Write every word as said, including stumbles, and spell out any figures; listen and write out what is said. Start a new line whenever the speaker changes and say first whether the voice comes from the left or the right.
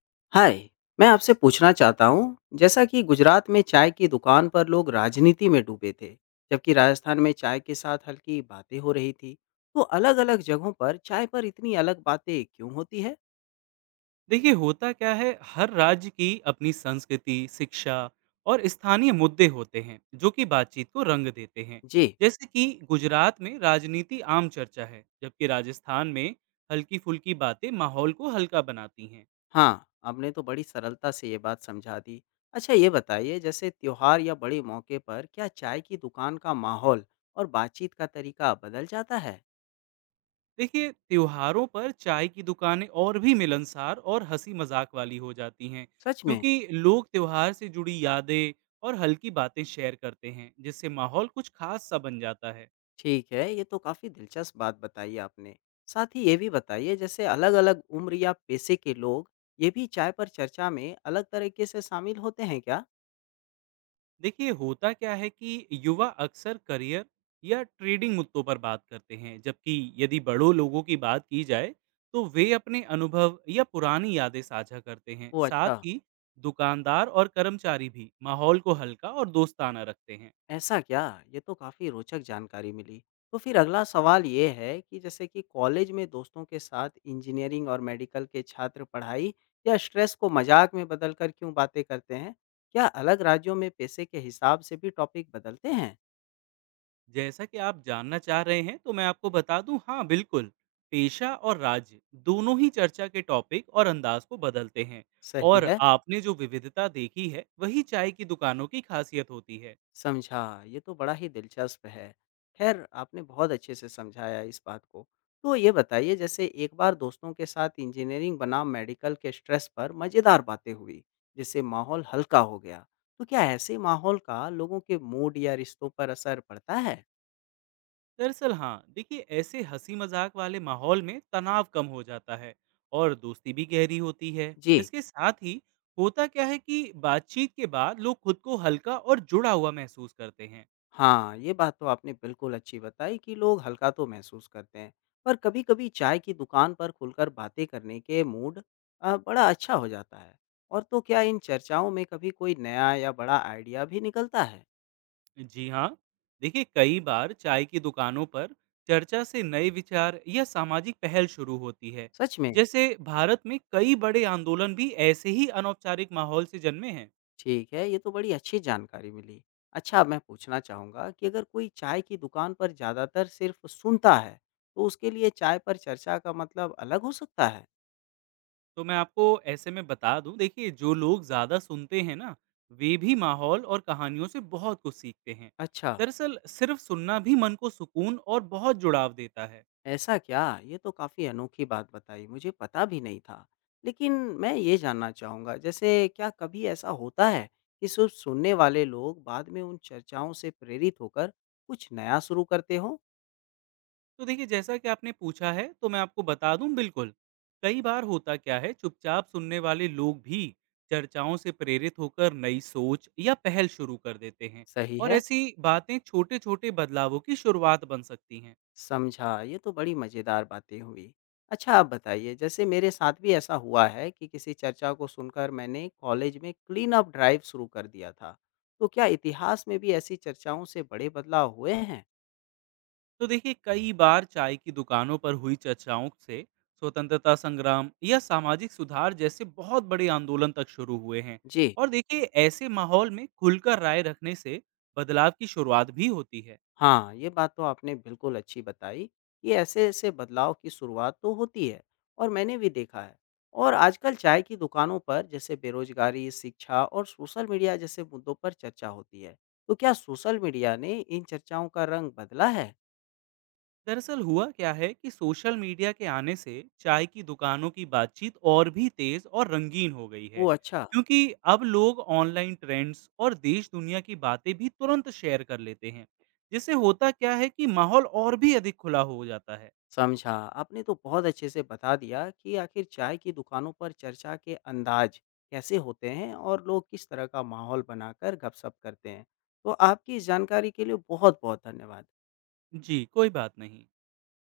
left: हाय। मैं आपसे पूछना चाहता हूँ जैसा कि गुजरात में चाय की दुकान पर लोग राजनीति में डूबे थे जबकि राजस्थान में चाय के साथ हल्की बातें हो रही थी तो अलग-अलग जगहों पर चाय पर इतनी अलग बातें क्यों होती है।
right: देखिए होता क्या है हर राज्य की अपनी संस्कृति, शिक्षा और स्थानीय मुद्दे होते हैं जो कि बातचीत को रंग देते हैं।
left: जी।
right: जैसे कि गुजरात में राजनीति आम चर्चा है, जबकि राजस्थान में हल्की-फुल्की बातें माहौल को हल्का बनाती हैं।
left: हाँ, आपने तो बड़ी सरलता से ये बात समझा दी। अच्छा ये बताइए जैसे त्योहार या बड़े मौके पर क्या चाय की दुकान का माहौल और बातचीत का तरीका बदल जाता है।
right: देखिए त्योहारों पर चाय की दुकानें और भी मिलनसार और हंसी-मजाक वाली हो जाती हैं,
left: सच में?
right: क्योंकि लोग त्योहार से जुड़ी यादें और हल्की बातें शेयर करते हैं, जिससे माहौल कुछ खास सा बन जाता है।
left: ठीक है, ये तो काफ़ी दिलचस्प बात बताई आपने। साथ ही ये भी बताइए जैसे अलग-अलग उम्र या पेशे के लोग ये भी चाय पर चर्चा में अलग तरीके से शामिल होते हैं क्या?
right: देखिए होता क्या है कि युवा अक्सर करियर या ट्रेडिंग मुद्दों पर बात करते हैं जबकि यदि बड़ों लोगों की बात की जाए तो वे अपने अनुभव या पुरानी यादें साझा करते हैं।
left: ओह
right: साथ
left: अच्छा!
right: ही दुकानदार और कर्मचारी भी माहौल को हल्का और दोस्ताना रखते हैं।
left: ऐसा क्या? ये तो काफ़ी रोचक जानकारी मिली। तो फिर अगला सवाल ये है कि जैसे कि कॉलेज में दोस्तों के साथ इंजीनियरिंग और मेडिकल के छात्र पढ़ाई या स्ट्रेस को मज़ाक में बदलकर क्यों बातें करते हैं? क्या अलग राज्यों में पेशे के हिसाब से भी टॉपिक बदलते हैं?
right: जैसा कि आप जानना चाह रहे हैं तो मैं आपको बता दूं हाँ बिल्कुल पेशा और राज्य दोनों ही चर्चा के टॉपिक और अंदाज को बदलते हैं।
left: सही
right: और
left: है।
right: आपने जो विविधता देखी है वही चाय की दुकानों की खासियत होती है।
left: समझा, ये तो बड़ा ही दिलचस्प है। ख़ैर आपने बहुत अच्छे से समझाया इस बात को। तो ये बताइए जैसे एक बार दोस्तों के साथ इंजीनियरिंग बनाम मेडिकल के स्ट्रेस पर मज़ेदार बातें हुई, जिससे माहौल हल्का हो गया। तो क्या ऐसे माहौल का लोगों के मूड या रिश्तों पर असर पड़ता है?
right: दरअसल हाँ देखिए ऐसे हंसी मजाक वाले माहौल में तनाव कम हो जाता है और दोस्ती भी गहरी होती है।
left: जी।
right: इसके साथ ही होता क्या है कि बातचीत के बाद लोग खुद को हल्का और जुड़ा हुआ महसूस करते हैं।
left: हाँ, ये बात तो आपने बिल्कुल अच्छी बताई कि लोग हल्का तो महसूस करते हैं, पर कभी-कभी चाय की दुकान पर खुलकर बातें करने के मूड अ, बड़ा अच्छा हो जाता है। और तो क्या इन चर्चाओं में कभी कोई नया या बड़ा आइडिया भी निकलता है?
right: जी हाँ, देखिए कई बार चाय की दुकानों पर चर्चा से नए विचार या सामाजिक पहल शुरू होती है।
left: सच में?
right: जैसे भारत में कई बड़े आंदोलन भी ऐसे ही अनौपचारिक माहौल से जन्मे हैं।
left: ठीक है, ये तो बड़ी अच्छी जानकारी मिली। अच्छा, मैं पूछना चाहूँगा कि अगर कोई चाय की दुकान पर ज़्यादातर सिर्फ सुनता है, तो उसके लिए चाय पर चर्चा का मतलब अलग हो सकता है?
right: तो मैं आपको ऐसे में बता दूं देखिए जो लोग ज़्यादा सुनते हैं ना वे भी माहौल और कहानियों से बहुत कुछ सीखते हैं।
left: अच्छा।
right: दरअसल सिर्फ सुनना भी मन को सुकून और बहुत जुड़ाव देता है।
left: ऐसा क्या? ये तो काफ़ी अनोखी बात बताई, मुझे पता भी नहीं था। लेकिन मैं ये जानना चाहूँगा, जैसे क्या कभी ऐसा होता है कि सिर्फ़ सुनने वाले लोग बाद में उन चर्चाओं से प्रेरित होकर कुछ नया शुरू करते हों?
right: तो देखिए जैसा कि आपने पूछा है तो मैं आपको बता दूं बिल्कुल कई बार होता क्या है चुपचाप सुनने वाले लोग भी चर्चाओं से प्रेरित होकर नई सोच या पहल शुरू कर देते हैं।
left: सही
right: और
left: है,
right: ऐसी बातें छोटे छोटे बदलावों की शुरुआत बन सकती हैं।
left: समझा। ये तो बड़ी मज़ेदार बातें हुई। अच्छा आप बताइए, जैसे मेरे साथ भी ऐसा हुआ है कि किसी चर्चा को सुनकर मैंने कॉलेज में क्लीन अप ड्राइव शुरू कर दिया था। तो क्या इतिहास में भी ऐसी चर्चाओं से बड़े बदलाव हुए हैं?
right: तो देखिए कई बार चाय की दुकानों पर हुई चर्चाओं से स्वतंत्रता संग्राम या सामाजिक सुधार जैसे बहुत बड़े आंदोलन तक शुरू हुए हैं।
left: जी।
right: और देखिए ऐसे माहौल में खुलकर राय रखने से बदलाव की शुरुआत भी होती है।
left: हाँ, ये बात तो आपने बिल्कुल अच्छी बताई कि ऐसे-ऐसे बदलाव की शुरुआत तो होती है और मैंने भी देखा है। और आजकल चाय की दुकानों पर जैसे बेरोज़गारी, शिक्षा और सोशल मीडिया जैसे मुद्दों पर चर्चा होती है। तो क्या सोशल मीडिया ने इन चर्चाओं का रंग बदला है?
right: दरअसल हुआ क्या है कि सोशल मीडिया के आने से चाय की दुकानों की बातचीत और भी तेज और रंगीन हो गई है,
left: ओह! अच्छा,
right: क्योंकि अब लोग ऑनलाइन ट्रेंड्स और देश दुनिया की बातें भी तुरंत शेयर कर लेते हैं, जिससे होता क्या है कि माहौल और भी अधिक खुला हो जाता है।
left: समझा। आपने तो बहुत अच्छे से बता दिया कि आखिर चाय की दुकानों पर चर्चा के अंदाज कैसे होते हैं और लोग किस तरह का माहौल बनाकर गपशप करते हैं। तो आपकी इस जानकारी के लिए बहुत-बहुत धन्यवाद।
right: जी, कोई बात नहीं।